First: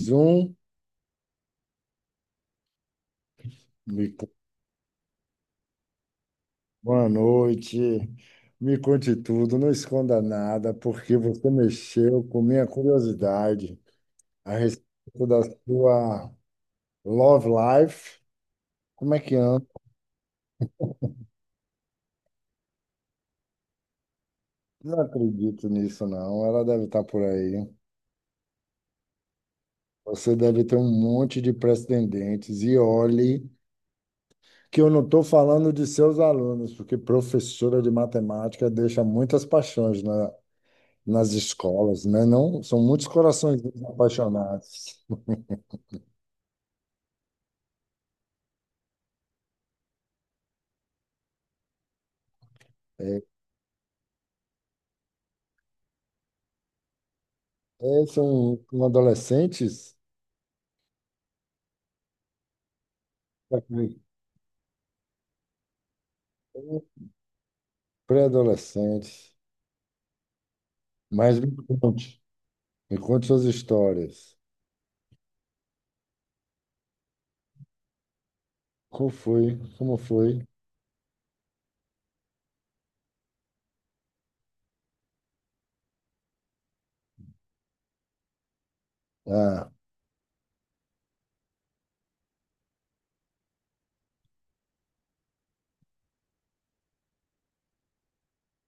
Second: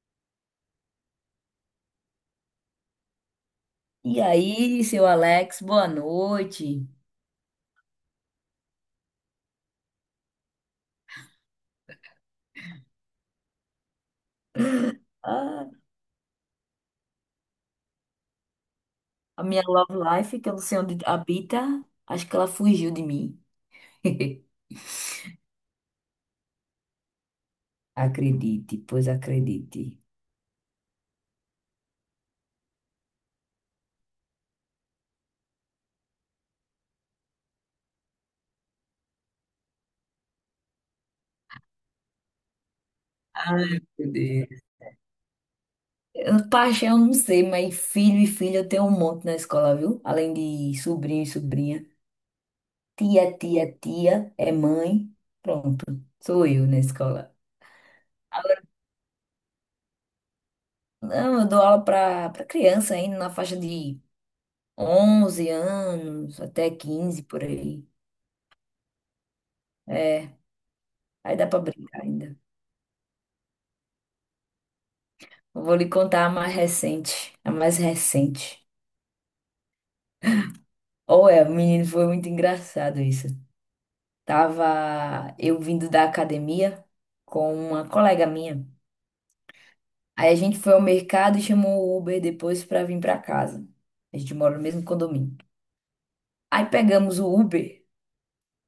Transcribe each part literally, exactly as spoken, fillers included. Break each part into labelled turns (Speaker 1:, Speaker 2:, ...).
Speaker 1: Zoom, me...
Speaker 2: E
Speaker 1: co-
Speaker 2: aí, seu Alex, boa noite.
Speaker 1: Boa noite. Me conte tudo, não esconda nada, porque você mexeu com minha curiosidade a respeito da
Speaker 2: Ah,
Speaker 1: sua love life. Como é que
Speaker 2: a minha
Speaker 1: anda?
Speaker 2: love life, que eu não sei onde habita, acho que ela fugiu de mim.
Speaker 1: Não acredito nisso, não. Ela deve estar por aí.
Speaker 2: Acredite, pois acredite.
Speaker 1: Você deve ter um monte de pretendentes. E olhe que eu não estou falando de seus alunos, porque professora de matemática deixa muitas paixões na- nas escolas, né? Não, são muitos corações
Speaker 2: Ai, meu Deus.
Speaker 1: apaixonados.
Speaker 2: Eu- Paixão, não sei, mas filho e filha eu tenho um monte na escola, viu? Além de sobrinho e sobrinha. Tia, tia, tia, é mãe. Pronto, sou eu na escola.
Speaker 1: É, são
Speaker 2: Agora,
Speaker 1: adolescentes,
Speaker 2: não, eu dou aula para criança ainda, na faixa de onze anos, até quinze por aí.
Speaker 1: pré-adolescentes.
Speaker 2: É, aí
Speaker 1: Mas
Speaker 2: dá
Speaker 1: me
Speaker 2: pra brincar
Speaker 1: conte,
Speaker 2: ainda.
Speaker 1: me conte suas histórias.
Speaker 2: Eu vou lhe contar a mais recente, a mais recente.
Speaker 1: Como foi? Como foi?
Speaker 2: Ou é, menino, foi muito engraçado isso. Tava eu vindo da academia com uma colega minha.
Speaker 1: Ah, ah,
Speaker 2: Aí a gente foi ao mercado e chamou o Uber depois pra vir pra casa. A gente mora no mesmo condomínio. Aí pegamos o Uber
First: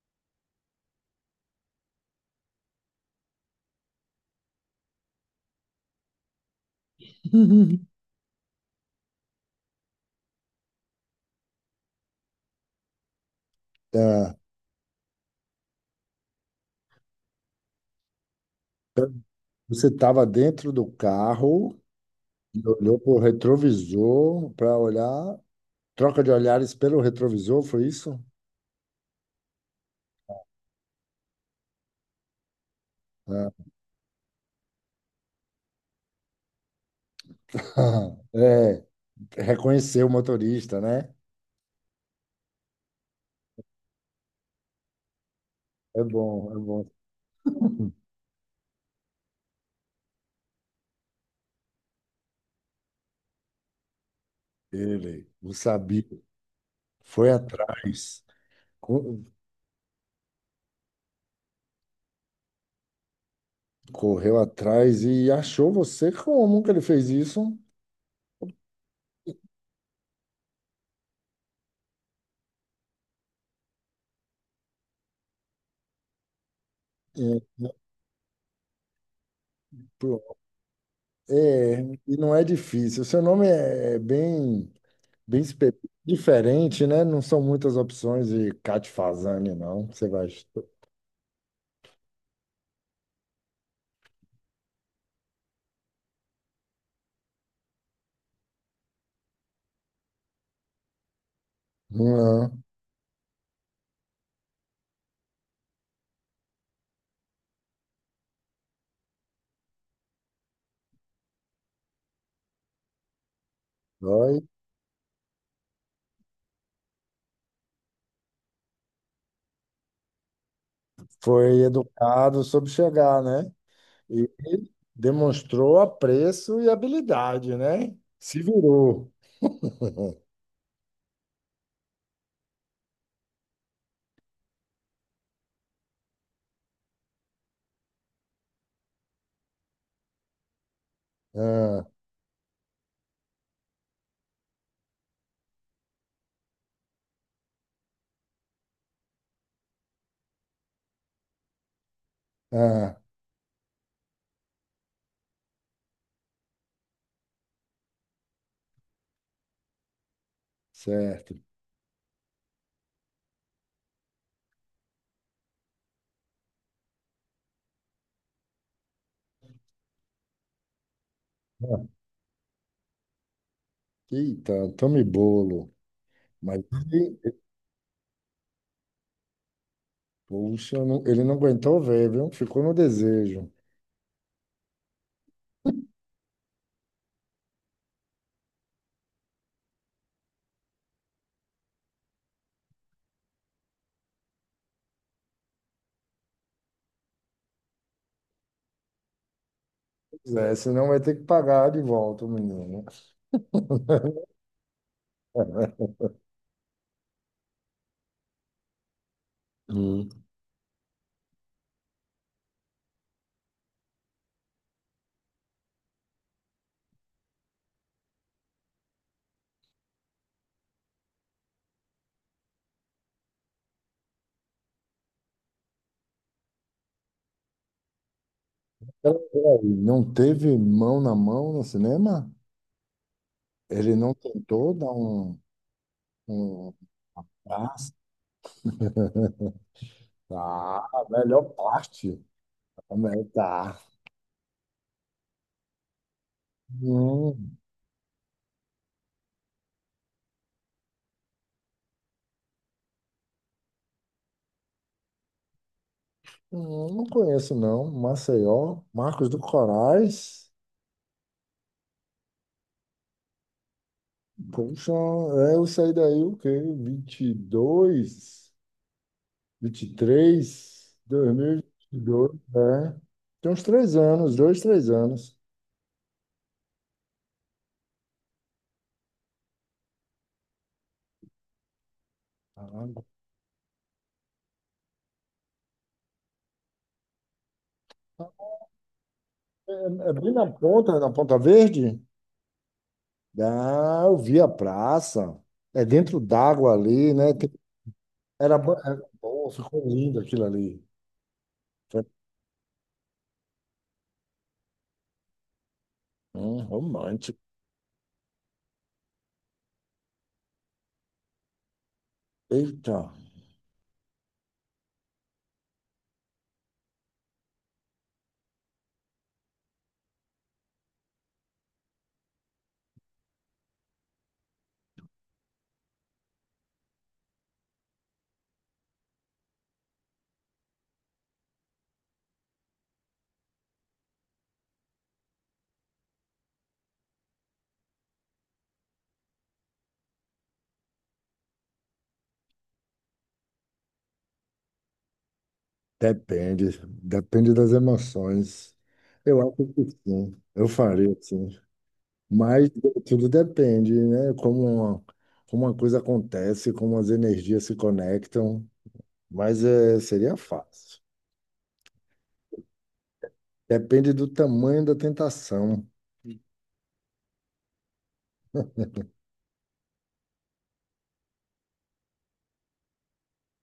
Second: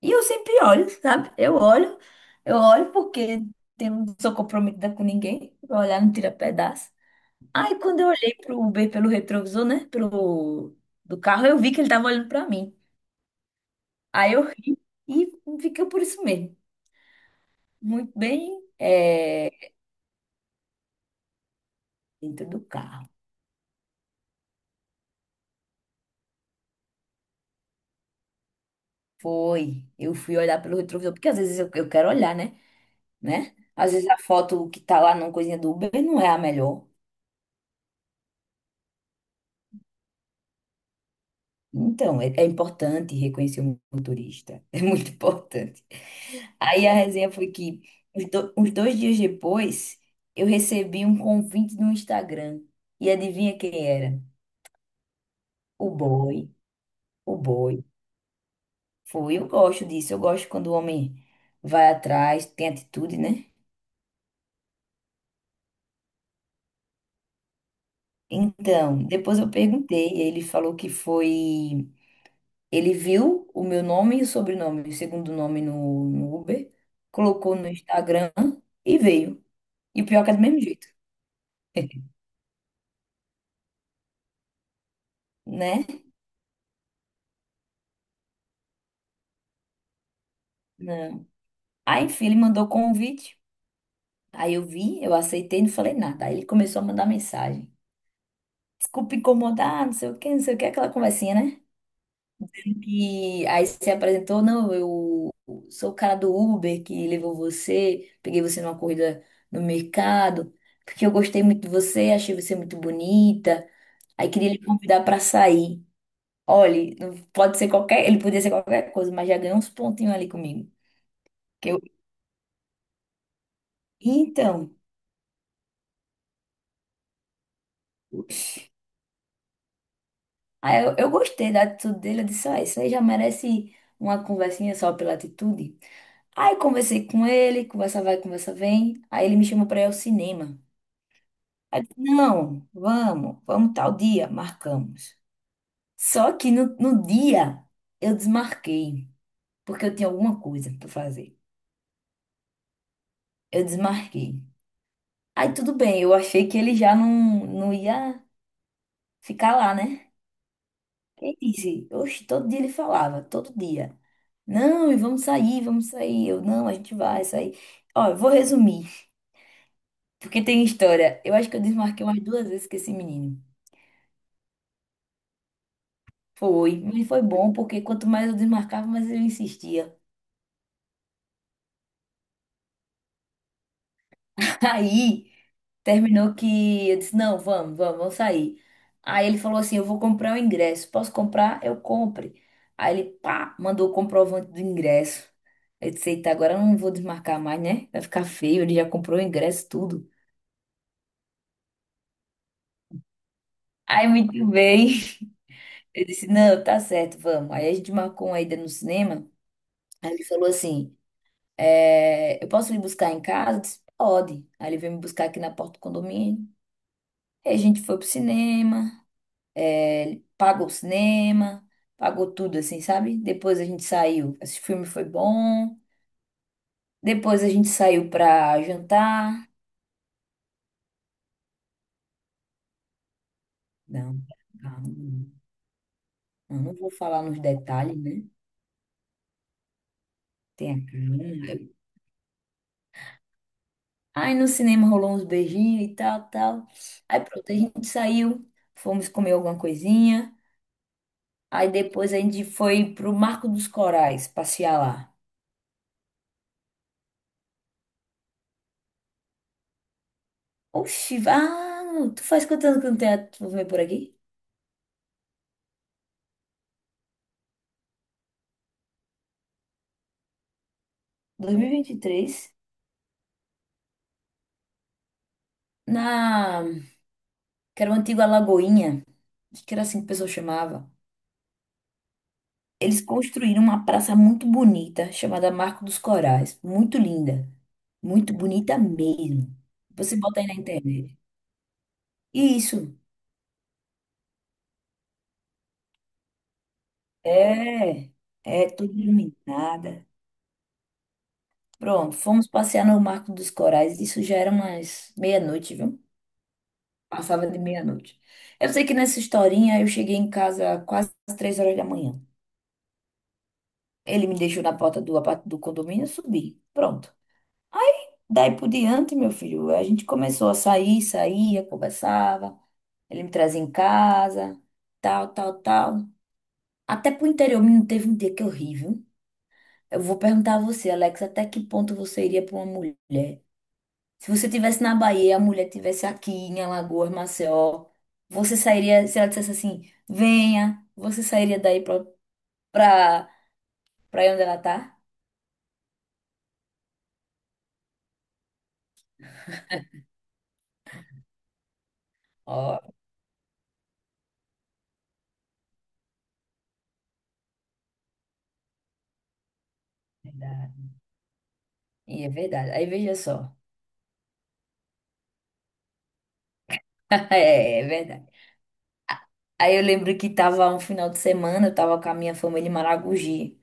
Speaker 2: e eu sempre olho, sabe? Eu olho, eu olho porque eu não sou comprometida com ninguém. Vou olhar, não tira pedaço. Aí quando eu olhei pro Uber pelo retrovisor, né, pro do carro, eu vi que ele tava olhando pra mim. Aí eu ri e fiquei por isso mesmo. Muito bem, é,
Speaker 1: você estava dentro do carro,
Speaker 2: dentro
Speaker 1: e
Speaker 2: do
Speaker 1: olhou
Speaker 2: carro.
Speaker 1: para o retrovisor para olhar, troca de olhares pelo retrovisor, foi isso?
Speaker 2: Foi. Eu fui olhar pelo retrovisor, porque às vezes eu, eu quero olhar, né?
Speaker 1: Ah,
Speaker 2: Né? Às vezes a foto que tá lá na coisinha do Uber não é a melhor.
Speaker 1: é, reconheceu o motorista, né?
Speaker 2: Então, é, é importante reconhecer o motorista. É muito importante.
Speaker 1: É bom, é
Speaker 2: Aí
Speaker 1: bom.
Speaker 2: a resenha foi que, os do- uns dois dias depois, eu recebi um convite no Instagram. E adivinha quem era?
Speaker 1: Ele, o
Speaker 2: O
Speaker 1: sabia,
Speaker 2: boy.
Speaker 1: foi
Speaker 2: O boy.
Speaker 1: atrás.
Speaker 2: Foi. Eu gosto disso. Eu gosto quando o homem vai atrás, tem atitude, né?
Speaker 1: Correu atrás e achou você. Como que ele fez isso?
Speaker 2: Então, depois eu perguntei. E Ele falou que foi. Ele viu o meu nome e o sobrenome, o segundo nome no, no Uber,
Speaker 1: É,
Speaker 2: colocou no Instagram e veio. E o pior é que é
Speaker 1: pro-
Speaker 2: do mesmo jeito,
Speaker 1: é, e não é difícil. Seu nome é é bem, bem espe-
Speaker 2: né?
Speaker 1: diferente, né? Não são muitas opções de Cat Fazani, não. Você vai.
Speaker 2: Não. Aí, enfim, ele mandou o convite. Aí eu vi, eu aceitei, não falei nada. Aí ele começou a mandar mensagem. Desculpa incomodar, não sei o quê, não sei o quê, aquela conversinha, né?
Speaker 1: Não.
Speaker 2: E aí se apresentou, não, eu sou o cara do Uber que levou você, peguei você numa corrida no mercado, porque eu gostei muito de você, achei você muito bonita. Aí
Speaker 1: Foi,
Speaker 2: queria lhe convidar pra sair. Olha, não- pode ser qualquer, ele podia ser qualquer coisa, mas já ganhou uns pontinhos ali comigo.
Speaker 1: foi
Speaker 2: Que eu,
Speaker 1: educado, soube chegar, né? E
Speaker 2: então,
Speaker 1: demonstrou apreço e habilidade, né? Se virou.
Speaker 2: Aí eu, eu gostei da atitude dele, eu disse, ó, isso aí já merece uma conversinha só pela atitude. Aí conversei com ele, conversa vai, conversa vem. Aí ele me chamou pra ir ao cinema. Aí eu
Speaker 1: Ah,
Speaker 2: disse, não, vamos, vamos tal dia, marcamos. Só que no, no dia eu desmarquei, porque eu tinha alguma coisa pra fazer.
Speaker 1: ah,
Speaker 2: Eu desmarquei. Aí tudo bem, eu achei que ele já não, não ia ficar lá, né?
Speaker 1: certo.
Speaker 2: Ele disse, oxe, todo dia ele falava, todo dia. Não, e vamos sair, vamos sair. Eu, não, a gente vai sair. Ó, eu vou resumir, porque tem história. Eu acho que eu
Speaker 1: Ah,
Speaker 2: desmarquei umas duas vezes com esse menino.
Speaker 1: eita, tome bolo. Mas
Speaker 2: Foi, mas foi bom, porque quanto mais eu desmarcava, mais ele insistia.
Speaker 1: puxa, não- ele não aguentou ver, viu? Ficou no desejo.
Speaker 2: Aí. Terminou que eu disse, não, vamos, vamos, vamos sair. Aí ele falou assim, eu vou comprar o ingresso. Posso comprar? Eu compre. Aí ele, pá, mandou o comprovante do ingresso. Eu disse, eita, agora eu não vou desmarcar mais, né? Vai ficar feio, ele já comprou o ingresso, tudo.
Speaker 1: Pois é, senão vai ter que pagar de volta o menino.
Speaker 2: Aí, muito bem. Eu disse, não, tá certo, vamos. Aí a gente marcou uma ida no cinema.
Speaker 1: Hum.
Speaker 2: Aí ele falou assim, é, eu posso lhe buscar em casa? Eu disse, pode. Aí ele veio me buscar aqui na porta do condomínio. Aí a gente foi pro cinema. Ele pagou o cinema, pagou tudo, assim, sabe? Depois a gente saiu. Esse filme foi bom. Depois a gente saiu pra
Speaker 1: Pera-
Speaker 2: jantar.
Speaker 1: peraí, não teve mão na mão no cinema? Ele não
Speaker 2: Não,
Speaker 1: tentou dar
Speaker 2: calma.
Speaker 1: um...
Speaker 2: Eu
Speaker 1: um...
Speaker 2: não vou falar nos
Speaker 1: Ah,
Speaker 2: detalhes, né?
Speaker 1: tá,
Speaker 2: Tem a
Speaker 1: a melhor
Speaker 2: câmera.
Speaker 1: parte. A melhor- Tá.
Speaker 2: Aí no cinema rolou uns beijinhos e tal, tal. Aí pronto, a
Speaker 1: Hum,
Speaker 2: gente saiu, fomos comer alguma coisinha. Aí depois a gente foi pro Marco dos Corais passear lá.
Speaker 1: hum, não conheço, não. Maceió, Marcos do Corais.
Speaker 2: Oxi, ah, tu faz quantos anos que não tem a- tu vem por aqui?
Speaker 1: Puxa, é, eu saí daí o quê? Vinte e dois. Vinte vinte e três Dois mil e vinte e dois.
Speaker 2: dois mil e vinte e três.
Speaker 1: É. Tem uns três anos, dois, três anos.
Speaker 2: Na que era uma antiga Lagoinha, acho que era assim que o pessoal chamava.
Speaker 1: Ah,
Speaker 2: Eles construíram uma praça muito bonita, chamada Marco dos Corais. Muito linda. Muito bonita mesmo.
Speaker 1: é, é
Speaker 2: Você
Speaker 1: bem
Speaker 2: bota
Speaker 1: na
Speaker 2: aí na
Speaker 1: ponta, na
Speaker 2: internet.
Speaker 1: Ponta Verde?
Speaker 2: Isso.
Speaker 1: Ah, eu vi a praça. É dentro d'água ali, né? Tem-
Speaker 2: É.
Speaker 1: Era,
Speaker 2: É
Speaker 1: bo-
Speaker 2: tudo
Speaker 1: era bom, ficou
Speaker 2: iluminada.
Speaker 1: lindo aquilo ali. Foi-
Speaker 2: Pronto, fomos passear no Marco dos Corais. Isso já era umas meia-noite, viu?
Speaker 1: Hum, romântico.
Speaker 2: Passava de meia-noite. Eu sei que nessa historinha eu cheguei em casa quase às três horas da manhã.
Speaker 1: Eita.
Speaker 2: Ele me deixou na porta do apart- do condomínio e subi. Pronto. Daí por diante, meu filho, a gente começou a sair, saía, conversava. Ele me trazia em casa, tal, tal, tal. Até pro interior, menino, teve um dia que eu ri, viu? Eu vou perguntar a você, Alex, até que ponto você iria pra uma mulher? Se você tivesse na Bahia, a mulher tivesse aqui em Alagoas, Maceió, você sairia, se ela dissesse assim, venha, você sairia daí pra, pra, pra aí onde ela tá?
Speaker 1: Depende, depende das emoções. Eu acho que sim, eu faria sim. Mas
Speaker 2: Ó,
Speaker 1: tudo depende, né? Como, como uma coisa acontece, como as energias se conectam. Mas é,
Speaker 2: é
Speaker 1: seria
Speaker 2: verdade.
Speaker 1: fácil.
Speaker 2: E é verdade. Aí veja só.
Speaker 1: Depende do tamanho da tentação.
Speaker 2: É, é verdade. Aí eu lembro que tava um final de semana, eu tava com a minha família em Maragogi.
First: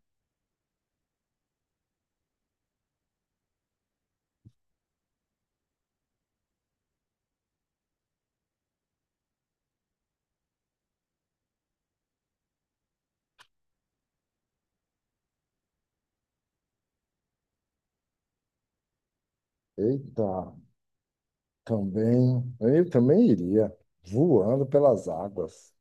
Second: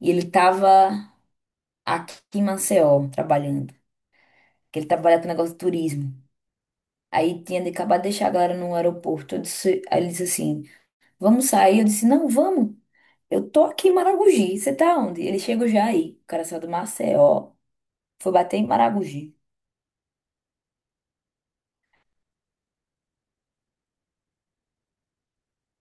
Speaker 2: E ele tava aqui em Maceió, trabalhando. Que ele trabalha com negócio de turismo. Aí tinha de acabar de deixar a galera no aeroporto. Eu disse- aí ele disse assim: vamos sair? Eu disse: não, vamos. Eu tô aqui em Maragogi. Você tá onde? Ele chegou já aí. O cara saiu do Maceió, foi bater em Maragogi.
Speaker 1: Eita, também. Eu também iria. Voando pelas águas.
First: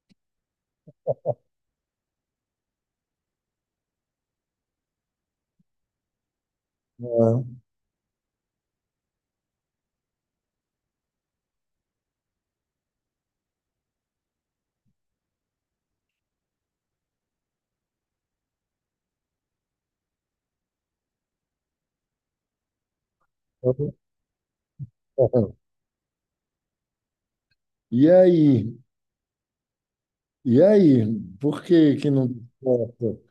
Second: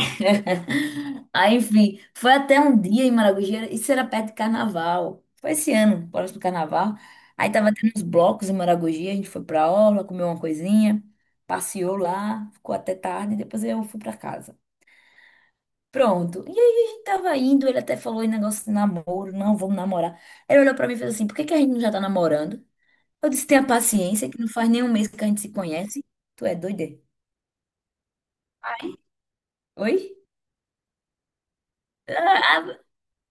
Speaker 2: Aí, enfim, foi até um dia em Maragogi, isso era perto de carnaval. Foi esse ano, próximo carnaval. Aí
Speaker 1: É.
Speaker 2: tava tendo uns blocos em Maragogi, a gente foi pra orla, comeu uma coisinha, passeou lá, ficou até tarde, depois eu fui pra casa. Pronto. E aí a gente tava indo, ele até falou em negócio de namoro, não, vamos namorar. Ele olhou pra mim e fez assim: por que que a gente não já tá namorando? Eu disse: tenha paciência, que não faz nem um mês que a gente se conhece. Tu é doida?
Speaker 1: E aí?
Speaker 2: Oi?
Speaker 1: E aí? Por que que não deu certo?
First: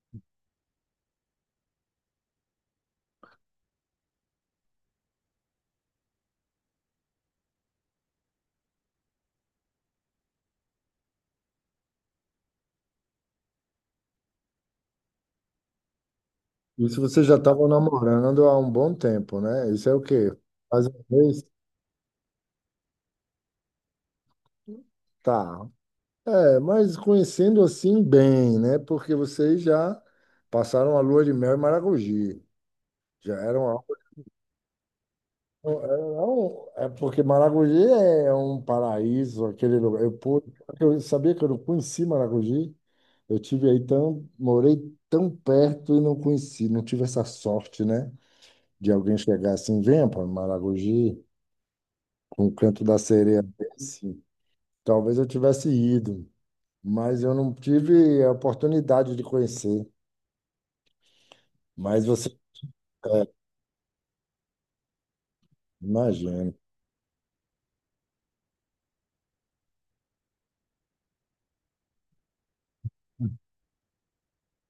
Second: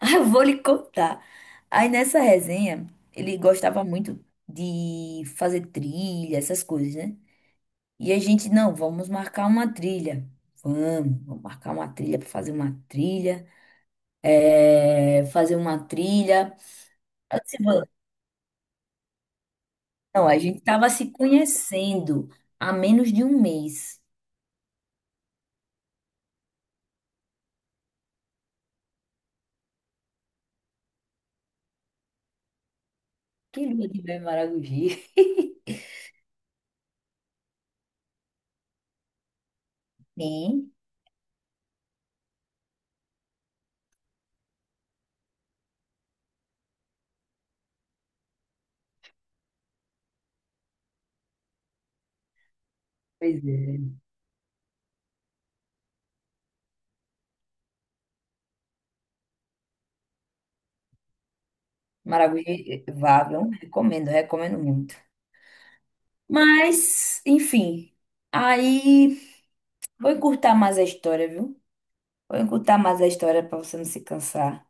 Speaker 2: Ah, eu vou lhe contar. Aí nessa resenha, ele gostava muito de fazer trilha, essas coisas, né? E a gente, não, vamos marcar uma trilha. Vamos, vamos marcar uma trilha para fazer uma trilha. É, fazer uma trilha.
Speaker 1: Isso você já
Speaker 2: Eu disse,
Speaker 1: estava
Speaker 2: "vamos."
Speaker 1: namorando há um bom tempo, né? Isso é o
Speaker 2: Não,
Speaker 1: quê?
Speaker 2: a gente
Speaker 1: Mais
Speaker 2: tava
Speaker 1: uma
Speaker 2: se
Speaker 1: vez?
Speaker 2: conhecendo há menos de um mês.
Speaker 1: Tá. É, mas conhecendo assim bem, né? Porque vocês já passaram a lua de mel em Maragogi. Já
Speaker 2: Que
Speaker 1: eram algo.
Speaker 2: lua de mel em Maragogi.
Speaker 1: É, é porque Maragogi é um paraíso, aquele lugar. Eu, pude-
Speaker 2: Sim,
Speaker 1: eu sabia que eu não conheci Maragogi. Eu tive aí tão, morei tão perto e não conheci, não tive essa sorte, né? De alguém chegar assim, venha para Maragogi, com o canto da sereia
Speaker 2: pois é.
Speaker 1: desse. Talvez eu tivesse ido, mas eu não tive a oportunidade de conhecer. Mas você,
Speaker 2: Maragogi, eh, vá,
Speaker 1: é,
Speaker 2: viu? Recomendo, recomendo muito.
Speaker 1: imagina,
Speaker 2: Mas, enfim. Aí, vou encurtar mais a história, viu? Vou encurtar mais a história pra você não se cansar.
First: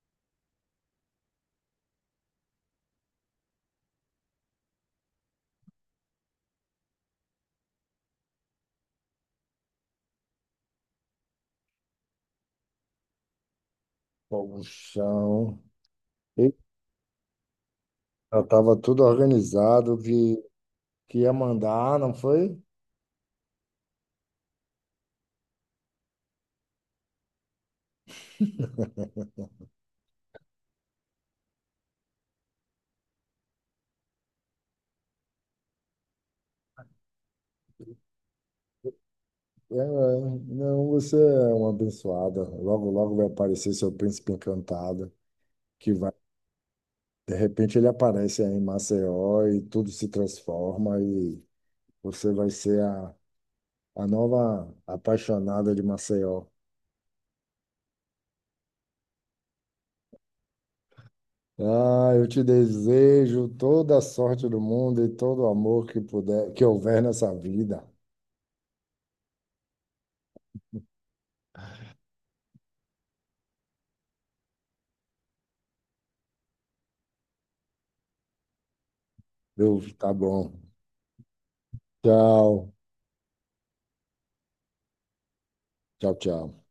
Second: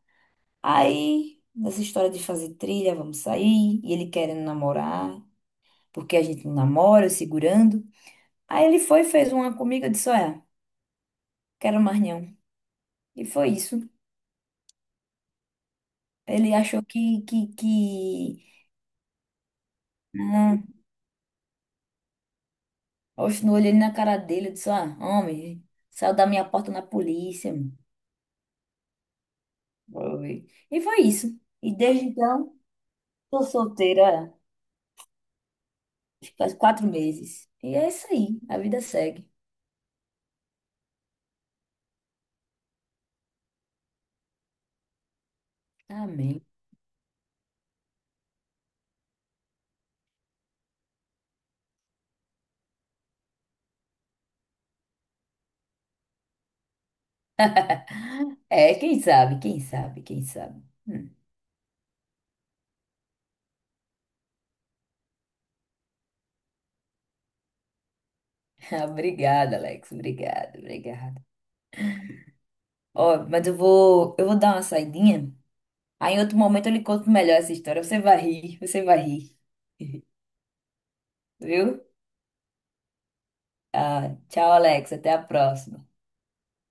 Speaker 2: Aí, nessa história de fazer trilha, vamos sair. E ele querendo namorar, porque a gente não namora, eu segurando. Aí ele foi, fez uma comigo, eu disse, olha, quero mais não. E foi isso.
Speaker 1: o chão. E
Speaker 2: Ele achou que, que,
Speaker 1: já
Speaker 2: que...
Speaker 1: estava tudo organizado que,
Speaker 2: Não.
Speaker 1: que ia mandar, não foi?
Speaker 2: Oxe, no olho ele na cara dele, eu disse, ah, homem, saiu da minha porta na polícia. Mano." Foi. E foi isso. E desde então tô solteira faz quatro meses. E é isso aí, a vida segue.
Speaker 1: É, é. Não, você é uma abençoada. Logo, logo vai aparecer seu príncipe encantado, que vai,
Speaker 2: Amém.
Speaker 1: de repente ele aparece aí em Maceió e tudo se transforma e você vai ser a, a nova apaixonada de Maceió.
Speaker 2: É, quem sabe, quem sabe, quem sabe. Hum.
Speaker 1: Ah, eu te desejo toda a sorte do mundo e todo o amor que puder, que houver nessa vida.
Speaker 2: Obrigada, Alex. Obrigada, obrigada. Ó, mas eu vou, eu vou dar uma saidinha. Aí em outro momento eu lhe conto melhor essa história. Você vai rir, você vai rir.
Speaker 1: Eu, tá bom.
Speaker 2: Viu?
Speaker 1: Tchau,
Speaker 2: Ah, tchau, Alex. Até a próxima.
Speaker 1: tchau, tchau.